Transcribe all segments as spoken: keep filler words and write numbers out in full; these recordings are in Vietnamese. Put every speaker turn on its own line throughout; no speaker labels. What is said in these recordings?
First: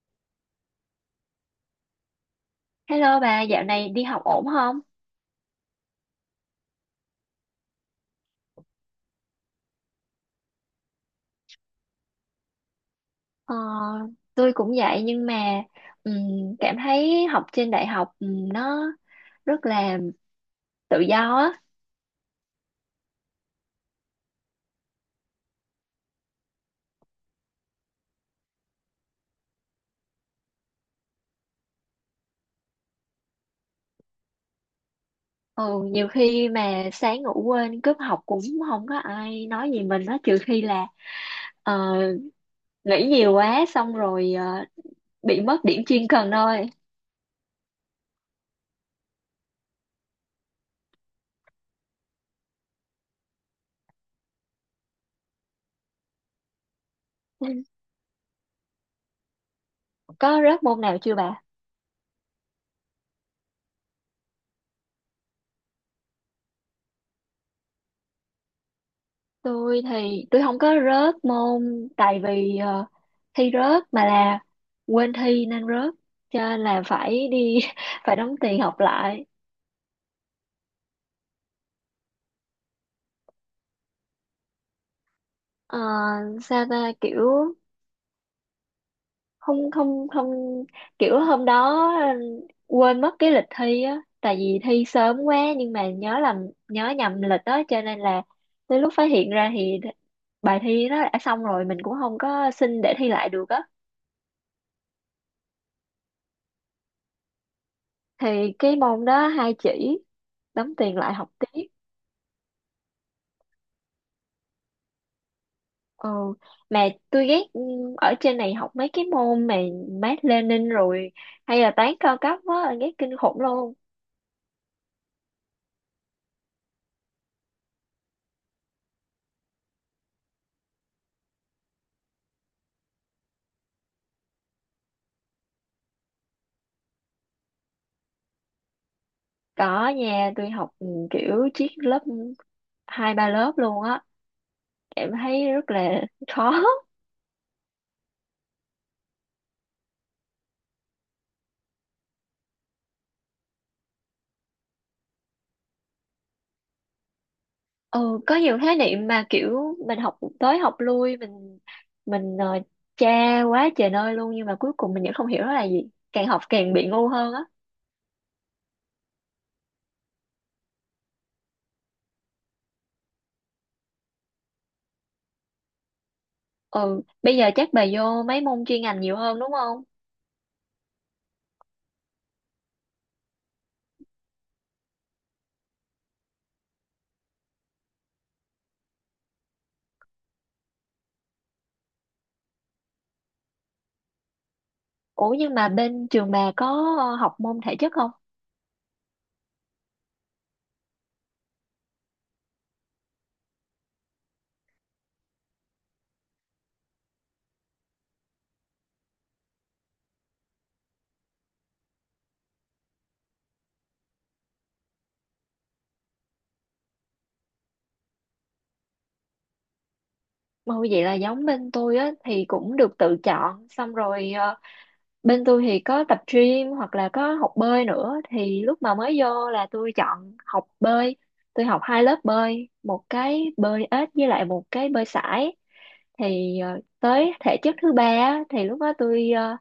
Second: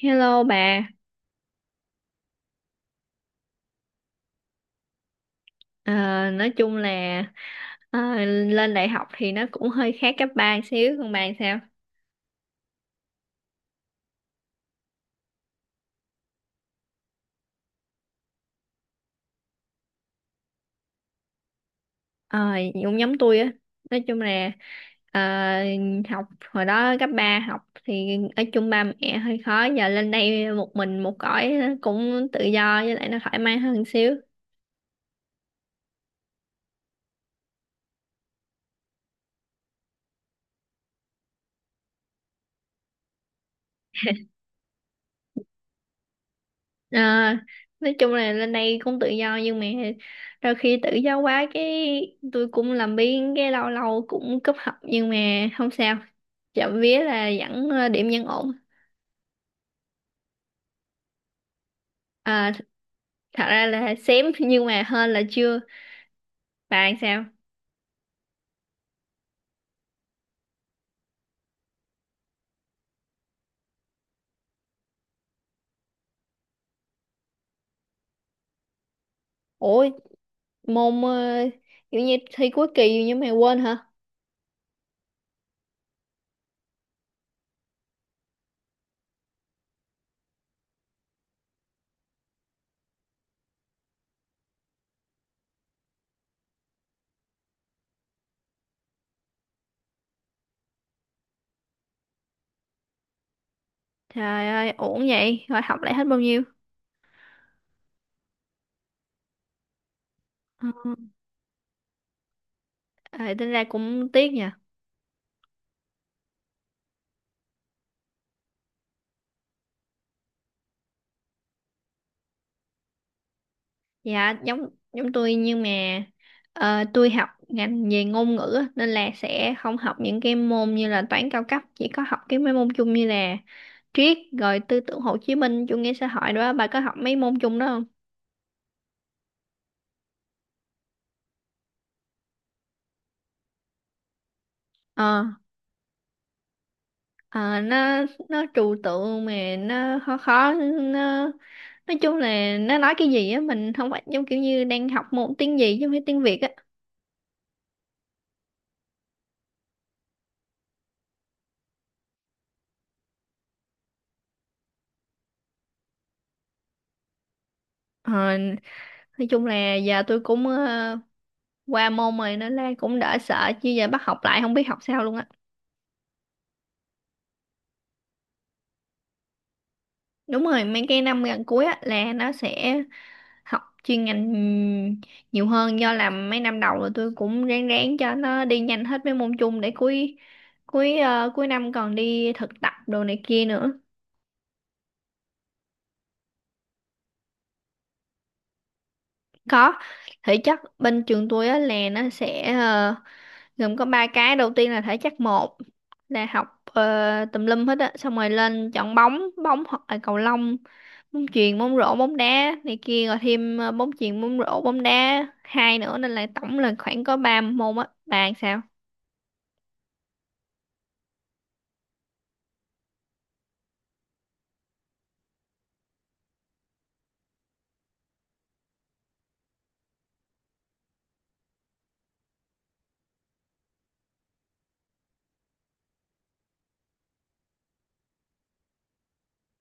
Hello bà.
Hello bà, dạo này đi học ổn không?
Ờ, nói chung là ờ, lên đại học thì nó cũng hơi khác cấp ba xíu, còn bà sao?
Ờ, tôi cũng vậy nhưng mà ừm, cảm thấy học trên đại học ừm, nó rất là tự do á.
Ờ, cũng giống tôi á, nói chung là ờ, học hồi đó cấp ba học thì ở chung ba mẹ hơi khó, giờ lên đây một mình một cõi cũng tự do với lại nó thoải mái hơn xíu.
Ừ, nhiều khi mà sáng ngủ quên cúp học cũng không có ai nói gì mình á, trừ khi là ờ, nghĩ nhiều quá xong rồi ờ, bị mất điểm chuyên cần thôi.
À, nói chung là lên đây cũng tự do nhưng mà đôi khi tự do quá cái tôi cũng làm biếng, cái lâu lâu cũng cúp học nhưng mà không sao, trộm vía là
Ừ,
vẫn ờ, điểm vẫn ổn.
có rớt môn nào chưa bà?
À, th- thật ra là xém nhưng mà hơn là chưa. Bạn sao?
Tôi thì tôi không có rớt môn tại vì ờ, thi rớt mà là quên thi nên rớt, cho nên là phải đi phải đóng tiền học lại.
Ủa, môn ờ, kiểu như thi cuối kỳ nhưng mà quên hả?
Ờ, sao ta, kiểu không không không, kiểu hôm đó quên mất cái lịch thi á, tại vì thi sớm quá nhưng mà nhớ làm nhớ nhầm lịch đó, cho nên là tới lúc phát hiện ra thì bài thi nó đã xong rồi, mình cũng không có xin để thi lại được á.
Trời ơi, ổn vậy? Rồi học lại hết bao nhiêu?
Thì cái môn đó hai chỉ, đóng
Ờ,
tiền lại học tiếp.
à, tính ra cũng tiếc nhỉ.
ừ. Mà tôi ghét ừ, ở trên này học mấy cái môn mà Mác Lênin rồi hay là toán cao cấp á, ghét kinh khủng luôn.
Dạ, giống giống tôi nhưng mà ờ, tôi học ngành về ngôn ngữ á, nên là sẽ không học những cái môn như là toán cao cấp, chỉ có học cái mấy môn chung như là triết rồi tư tưởng Hồ Chí Minh, chủ nghĩa xã hội đó. Bà có học mấy môn chung đó không?
Có, nhà tôi học ừ, kiểu chiếc lớp hai ba lớp luôn á. Em
Ờ
thấy rất là khó.
ờ, nó nó trừu tượng, mà nó khó khó, nó nói chung là nó nói cái gì á mình không phải, giống kiểu như đang học môn tiếng gì chứ không phải tiếng Việt á.
ừ có nhiều khái niệm mà kiểu mình học tới học lui, mình mình uh, tra quá trời nơi luôn, nhưng mà cuối cùng mình vẫn không hiểu nó là gì, càng học càng bị ngu hơn á.
Ờ, nói chung là giờ tôi cũng ờ, qua môn rồi nên là cũng đỡ sợ, chứ giờ bắt học lại không biết học sao luôn á.
Ừ, bây giờ chắc bà vô mấy môn chuyên ngành nhiều hơn đúng không?
Đúng rồi, mấy cái năm gần cuối á là nó sẽ học chuyên ngành nhiều hơn, do làm mấy năm đầu rồi tôi cũng ráng ráng cho nó đi nhanh hết mấy môn chung để cuối cuối ờ, cuối năm còn đi thực tập đồ này kia nữa.
Ủa, nhưng mà bên trường bà có ờ, học môn thể chất không?
Có, thể chất bên trường tôi á là nó sẽ ờ, gồm có ba cái, đầu tiên là thể chất một, là học ờ, tùm lum hết á, xong rồi lên chọn bóng bóng hoặc là cầu lông, bóng chuyền, bóng rổ, bóng đá này kia, rồi thêm ờ, bóng chuyền, bóng rổ, bóng đá hai nữa, nên là tổng là khoảng có ba môn á. Bạn sao?
Ôi vậy là giống bên tôi á, thì cũng được tự chọn, xong rồi ờ, bên tôi thì có tập gym hoặc là có học bơi nữa, thì lúc mà mới vô là tôi chọn học bơi. Tôi học hai lớp bơi, một cái bơi ếch với lại một cái bơi sải. Thì ờ, tới thể chất thứ ba á, thì lúc đó tôi ờ,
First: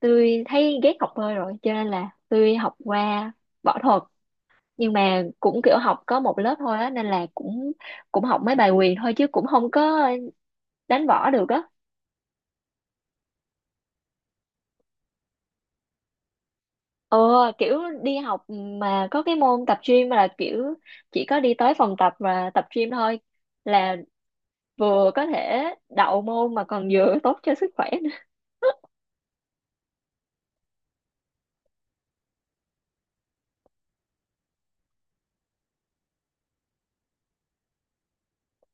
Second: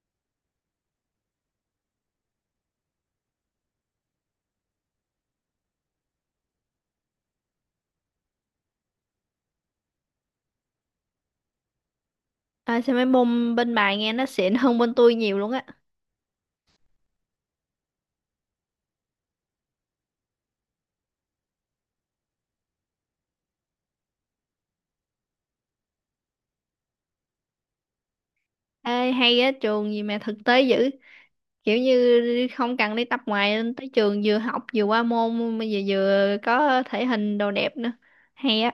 tôi thấy ghét học bơi rồi cho nên là tôi học qua võ thuật, nhưng mà cũng kiểu học có một lớp thôi á, nên là cũng cũng học mấy bài quyền thôi chứ cũng không có đánh võ được á.
À, sao mấy môn bên bài nghe nó xịn hơn bên tôi nhiều luôn á.
ờ Kiểu đi học mà có cái môn tập gym là kiểu chỉ có đi tới phòng tập và tập gym thôi, là vừa có thể đậu môn mà còn vừa tốt cho sức khỏe nữa.
Ê, hay á, trường gì mà thực tế dữ, kiểu như không cần đi tập ngoài, lên tới trường vừa học vừa qua môn mà vừa vừa có thể hình đồ đẹp nữa, hay á.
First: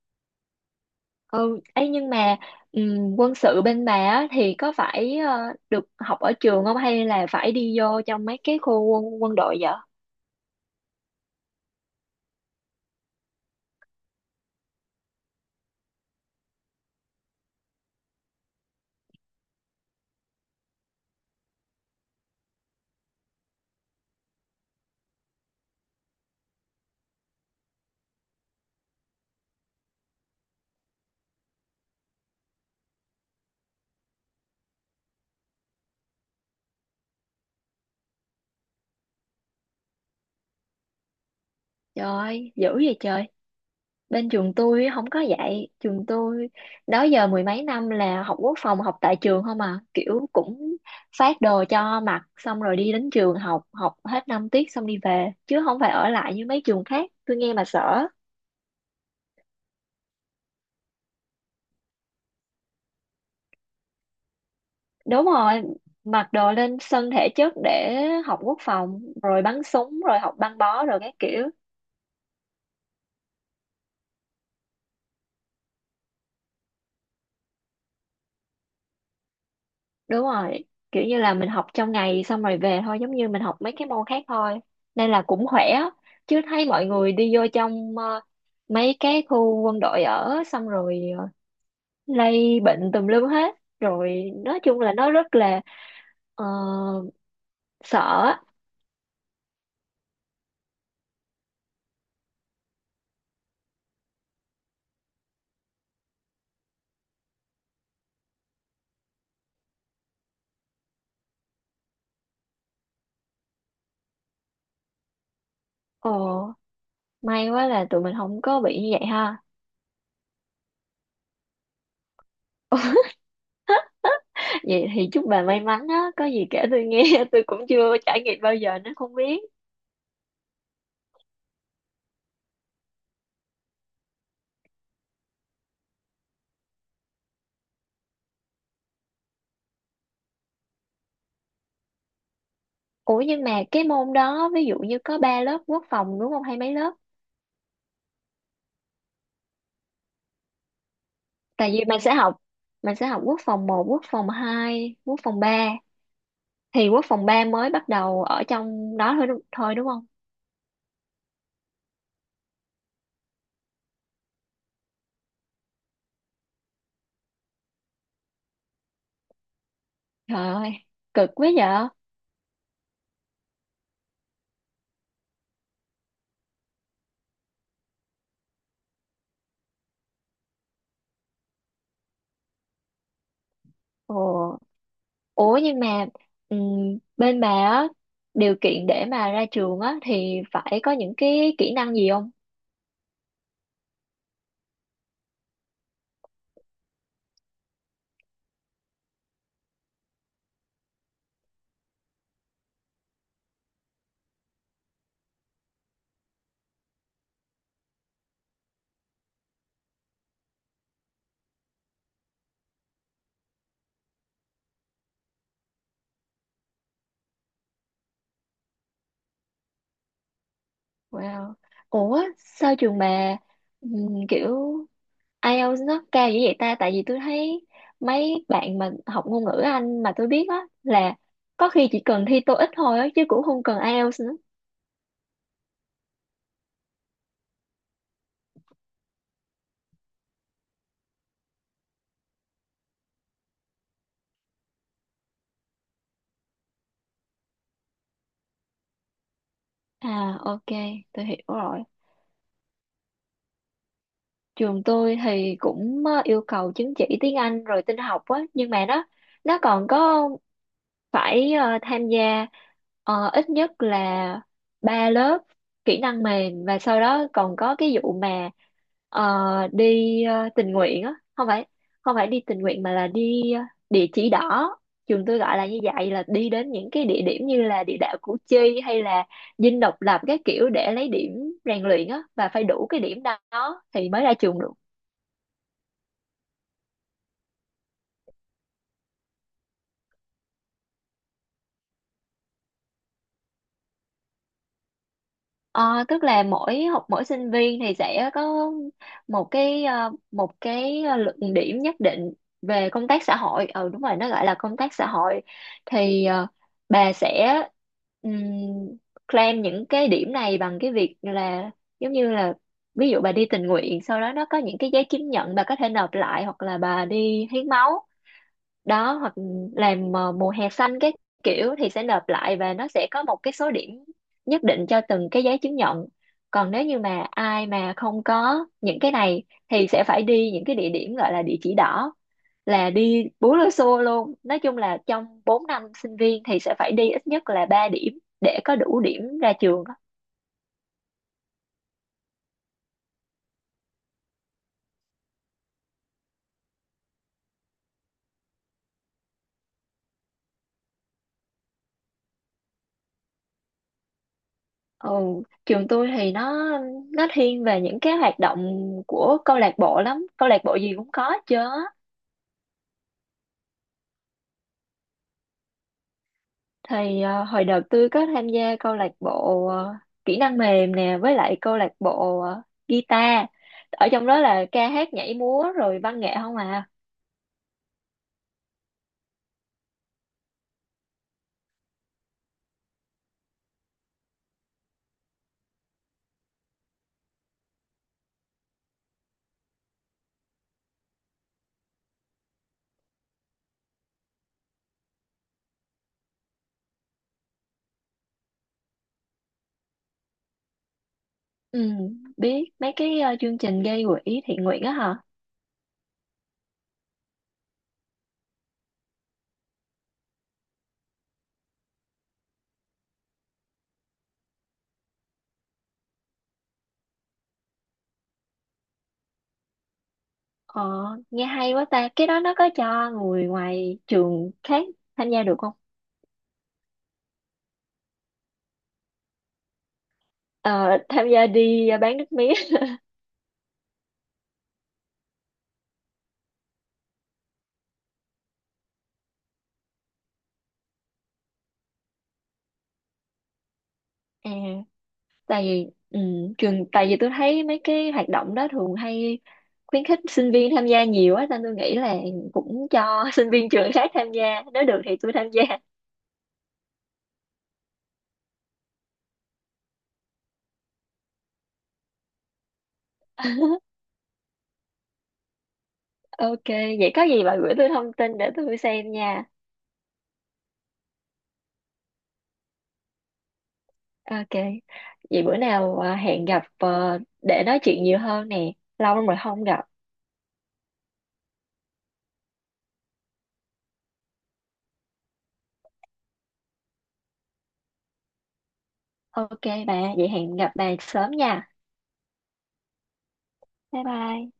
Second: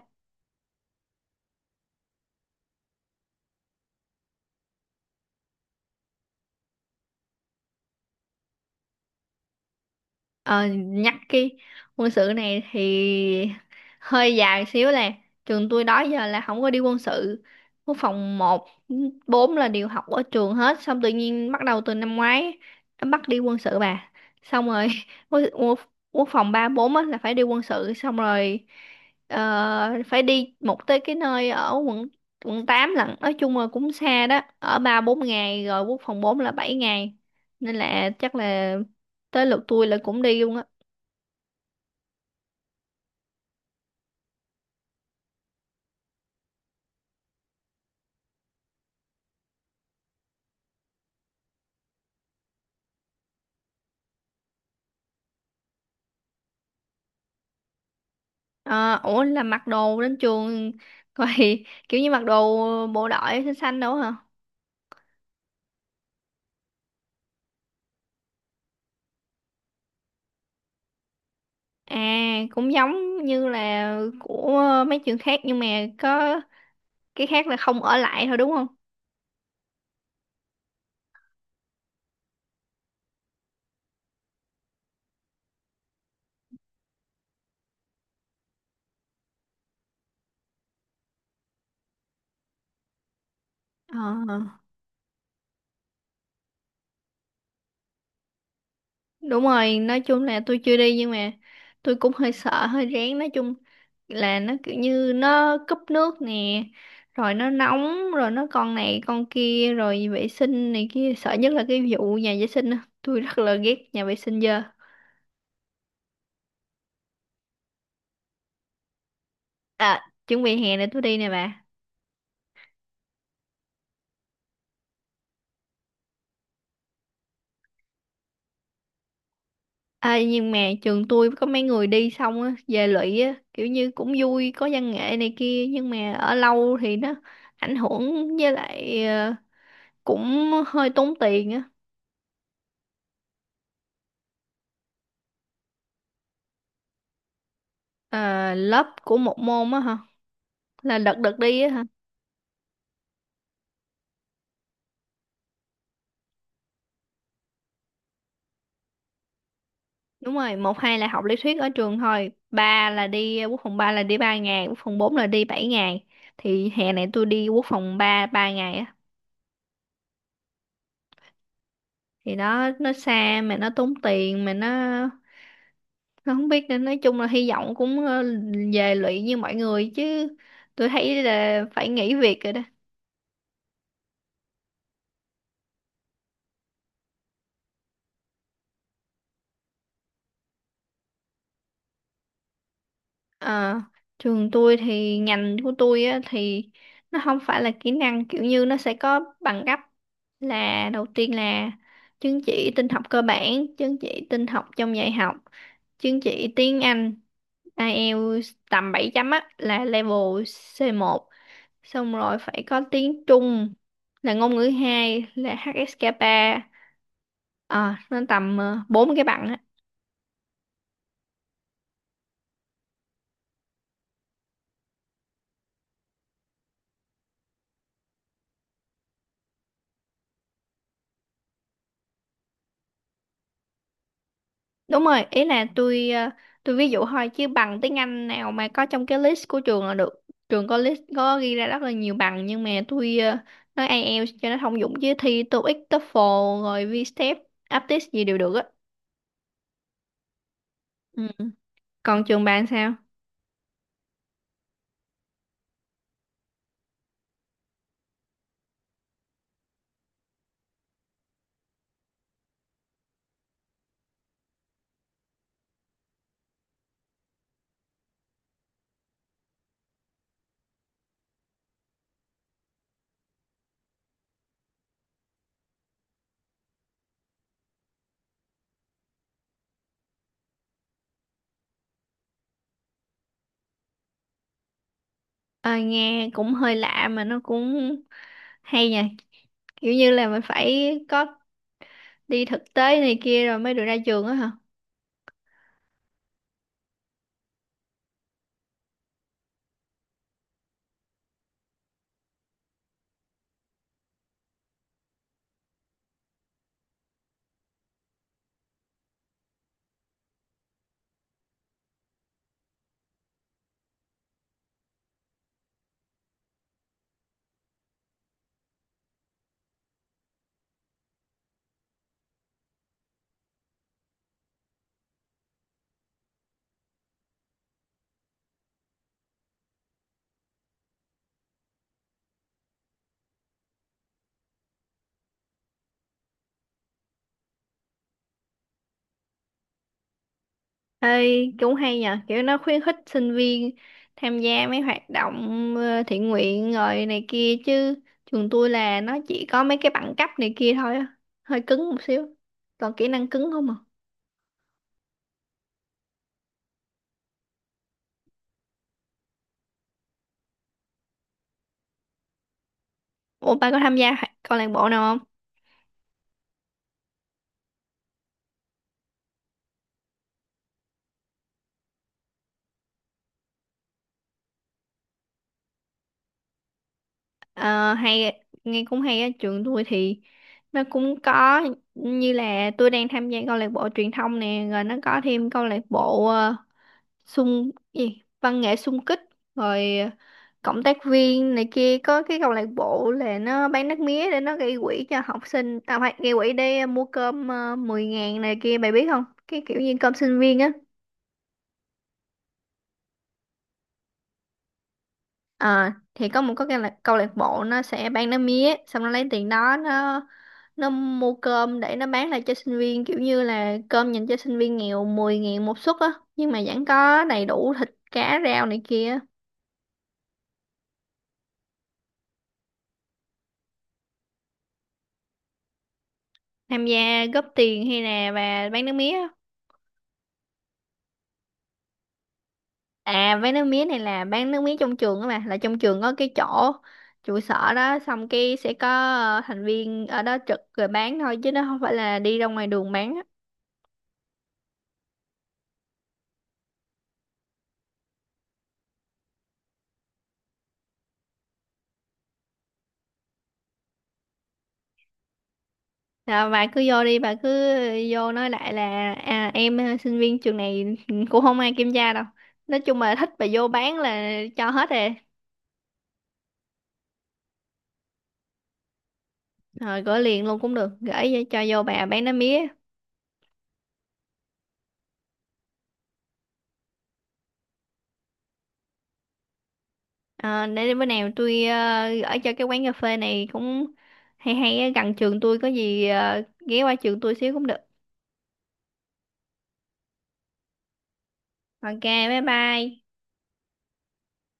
ừ Ấy, nhưng mà ừm, quân sự bên bà á, thì có phải ờ, được học ở trường không hay là phải đi vô trong mấy cái khu quân, quân đội vậy?
Ờ, nhắc cái quân sự này thì hơi dài xíu, là trường tôi đó giờ là không có đi quân sự, quốc phòng một bốn là đều học ở trường hết, xong tự nhiên bắt đầu từ năm ngoái nó bắt đi quân sự bà, xong rồi quốc, quốc, quốc phòng ba bốn á là phải đi quân sự, xong rồi ờ, phải đi một tới cái nơi ở quận quận tám lận, nói chung là cũng xa đó, ở ba bốn ngày, rồi quốc phòng bốn là bảy ngày, nên là chắc là tới lượt tôi là cũng đi luôn á.
Trời ơi, dữ vậy trời. Bên trường tôi không có dạy. Trường tôi đó giờ mười mấy năm là học quốc phòng học tại trường không à, kiểu cũng phát đồ cho mặc xong rồi đi đến trường học, học hết năm tiết xong đi về chứ không phải ở lại như mấy trường khác, tôi nghe mà sợ.
À, ủa là mặc đồ đến trường vậy? Kiểu như mặc đồ bộ đội xanh xanh đâu hả?
Đúng rồi, mặc đồ lên sân thể chất để học quốc phòng rồi bắn súng rồi học băng bó rồi các kiểu.
À, cũng giống như là của mấy trường khác nhưng mà có cái khác là không ở lại thôi, đúng không?
Đúng rồi, kiểu như là mình học trong ngày xong rồi về thôi, giống như mình học mấy cái môn khác thôi. Nên là cũng khỏe á. Chứ thấy mọi người đi vô trong ờ, mấy cái khu quân đội ở, xong rồi ờ, lây bệnh tùm lum hết. Rồi nói
Ờ.
chung là nó rất là ờ, sợ á.
Đúng rồi, nói chung là tôi chưa đi nhưng mà tôi cũng hơi sợ, hơi rén. Nói chung là nó kiểu như nó cúp nước nè, rồi nó nóng, rồi nó con này con kia, rồi vệ sinh này kia. Sợ nhất là cái vụ nhà vệ sinh á. Tôi rất là ghét nhà vệ sinh dơ.
Ồ, may quá là tụi mình không có bị như vậy ha.
À, chuẩn bị hè này tôi đi nè bà.
Vậy thì chúc bà may mắn á, có gì kể tôi nghe, tôi cũng chưa trải nghiệm bao giờ nên không biết.
À, nhưng mà trường tôi có mấy người đi xong á, về lụy á, kiểu như cũng vui, có văn nghệ này kia. Nhưng mà ở lâu thì nó ảnh hưởng, với lại ờ, cũng hơi tốn tiền á.
Ủa, nhưng mà cái môn đó ví dụ như có ba lớp quốc phòng đúng không hay mấy lớp?
Ờ, lớp của một môn á hả? Là đợt đợt đi á
Tại vì
hả?
mình sẽ học, mình sẽ học quốc phòng một, quốc phòng hai, quốc phòng ba, thì quốc phòng ba mới bắt đầu ở trong đó thôi đúng, thôi đúng không?
Đúng rồi, một hai là học lý thuyết ở trường thôi, ba là đi, à, quốc phòng ba là đi ba ngày, quốc phòng bốn là đi bảy ngày, thì hè này tôi đi quốc phòng ba ba ngày á.
Trời ơi, cực quá vậy.
Thì nó nó xa mà nó tốn tiền, mà nó nó không biết, nên nói chung là hy vọng cũng ờ, về lụy như mọi người, chứ tôi thấy là phải nghỉ việc rồi đó.
Ồ, ủa nhưng mà ừm, bên bà á, điều kiện để mà ra trường á thì phải có những cái kỹ năng gì không?
Ờ, trường tôi thì ngành của tôi á, thì nó không phải là kỹ năng, kiểu như nó sẽ có bằng cấp. Là đầu tiên là chứng chỉ tin học cơ bản, chứng chỉ tin học trong dạy học, chứng chỉ tiếng Anh ai eo tầm bảy chấm á là level si oăn, xong rồi phải có tiếng Trung là ngôn ngữ hai là hát ét ca ba. À, nó tầm ờ, bốn cái bằng.
Wow. Ủa sao trường bà ừm, kiểu IELTS nó cao dữ vậy ta, tại vì tôi thấy mấy bạn mà học ngôn ngữ Anh mà tôi biết á là có khi chỉ cần thi TOEIC thôi á chứ cũng không cần IELTS nữa.
Đúng rồi, ý là tôi ờ, tôi ví dụ thôi, chứ bằng tiếng Anh nào mà có trong cái list của trường là được. Trường có list có ghi ra rất là nhiều bằng nhưng mà tôi ờ, nói ai eo cho nó thông dụng, chứ thi TOEIC, TOEFL rồi vi step, aptis gì đều được á.
À, ok, tôi
Ừ.
hiểu rồi.
Còn trường bạn sao?
Trường tôi thì cũng ờ, yêu cầu chứng chỉ tiếng Anh rồi tin học á, nhưng mà nó nó còn có phải ờ, tham gia ờ, ít nhất là ba lớp kỹ năng mềm, và sau đó còn có cái vụ mà ờ, đi ờ, tình nguyện á, không phải không phải đi tình nguyện mà là đi ờ, địa chỉ đỏ, trường tôi gọi là như vậy, là đi đến những cái địa điểm như là địa đạo Củ Chi hay là Dinh Độc Lập các kiểu, để lấy điểm rèn luyện á, và phải đủ cái điểm đó thì mới ra trường được.
Ờ, nghe cũng hơi lạ mà nó cũng hay nha. Kiểu như là mình phải có đi thực tế này kia rồi mới được ra trường á hả?
Ờ, tức là mỗi học mỗi sinh viên thì sẽ có một cái ờ, một cái luận điểm nhất định về công tác xã hội, ừ đúng rồi, nó gọi là công tác xã hội. Thì ờ, bà sẽ ừm, claim những cái điểm này bằng cái việc là, giống như là ví dụ bà đi tình nguyện, sau đó nó có những cái giấy chứng nhận bà có thể nộp lại, hoặc là bà đi hiến máu đó, hoặc làm ờ, mùa hè xanh cái kiểu, thì sẽ nộp lại và nó sẽ có một cái số điểm nhất định cho từng cái giấy chứng nhận. Còn nếu như mà ai mà không có những cái này thì sẽ phải đi những cái địa điểm gọi là địa chỉ đỏ, là đi bú lưu xô luôn. Nói chung là trong bốn năm sinh viên thì sẽ phải đi ít nhất là ba điểm để có đủ điểm ra trường á.
Ê, cũng hay nhờ, kiểu nó khuyến khích sinh viên tham gia mấy hoạt động ờ, thiện nguyện rồi này kia, chứ trường tôi là nó chỉ có mấy cái bằng cấp này kia thôi á, hơi cứng một xíu, còn kỹ năng cứng không à.
ừ, Trường tôi thì nó nó thiên về những cái hoạt động của câu lạc bộ lắm, câu lạc bộ gì cũng có chứ.
Ủa, ba có tham gia hoạt- câu lạc bộ nào không?
Thì ờ, hồi đợt tôi có tham gia câu lạc bộ ờ, kỹ năng mềm nè, với lại câu lạc bộ ờ, guitar. Ở trong đó là ca hát nhảy múa rồi văn nghệ không à.
Ờ, hay, nghe cũng hay á. Trường tôi thì nó cũng có, như là tôi đang tham gia câu lạc bộ truyền thông nè, rồi nó có thêm câu lạc bộ ờ, xung gì, văn nghệ xung kích, rồi ờ, cộng tác viên này kia. Có cái câu lạc bộ là nó bán nước mía để nó gây quỹ cho học sinh, tao phải gây quỹ để ờ, mua cơm, uh, 10 ngàn này kia, mày biết không, cái kiểu như cơm sinh viên á.
ừ Biết mấy cái ờ, chương trình gây quỹ thiện nguyện á hả.
Ờ, thì có một có cái câu lạc, câu lạc bộ nó sẽ bán nước mía, xong nó lấy tiền đó nó nó mua cơm để nó bán lại cho sinh viên, kiểu như là cơm dành cho sinh viên nghèo, mười ngàn một suất á, nhưng mà vẫn có đầy đủ thịt cá rau này kia.
ờ Nghe hay quá ta, cái đó nó có cho người ngoài trường khác tham gia được không?
Tham gia góp tiền hay là bà bán nước mía?
Ờ, tham gia đi ờ, bán nước mía.
À, bán nước mía này là bán nước mía trong trường á bà, là trong trường có cái chỗ trụ sở đó, xong cái sẽ có ờ, thành viên ở đó trực rồi bán thôi, chứ nó không phải là đi ra ngoài đường bán á.
À, tại vì ừ, trường tại vì tôi thấy mấy cái hoạt động đó thường hay khuyến khích sinh viên tham gia nhiều á, nên tôi nghĩ là cũng cho sinh viên trường khác tham gia, nếu được thì tôi tham gia.
Rồi bà cứ vô đi, bà cứ vô nói lại là, à, em ờ, sinh viên trường này, cũng không ai kiểm tra đâu, nói chung là thích, bà vô bán là cho hết rồi.
Ok, vậy có gì bà gửi tôi thông tin để tôi xem nha.
Rồi gửi liền luôn cũng được, gửi cho vô bà bán nước mía.
Ok, vậy bữa nào à, hẹn gặp ờ, để nói chuyện nhiều hơn nè, lâu lắm rồi không gặp.
Ờ, để bữa nào tôi ờ, gửi cho cái quán cà phê này cũng hay hay, ở gần trường tôi, có gì ờ, ghé qua trường tôi xíu cũng được.
Ok bà, vậy hẹn gặp bà sớm nha.
Ok, bye bye.
Bye bye.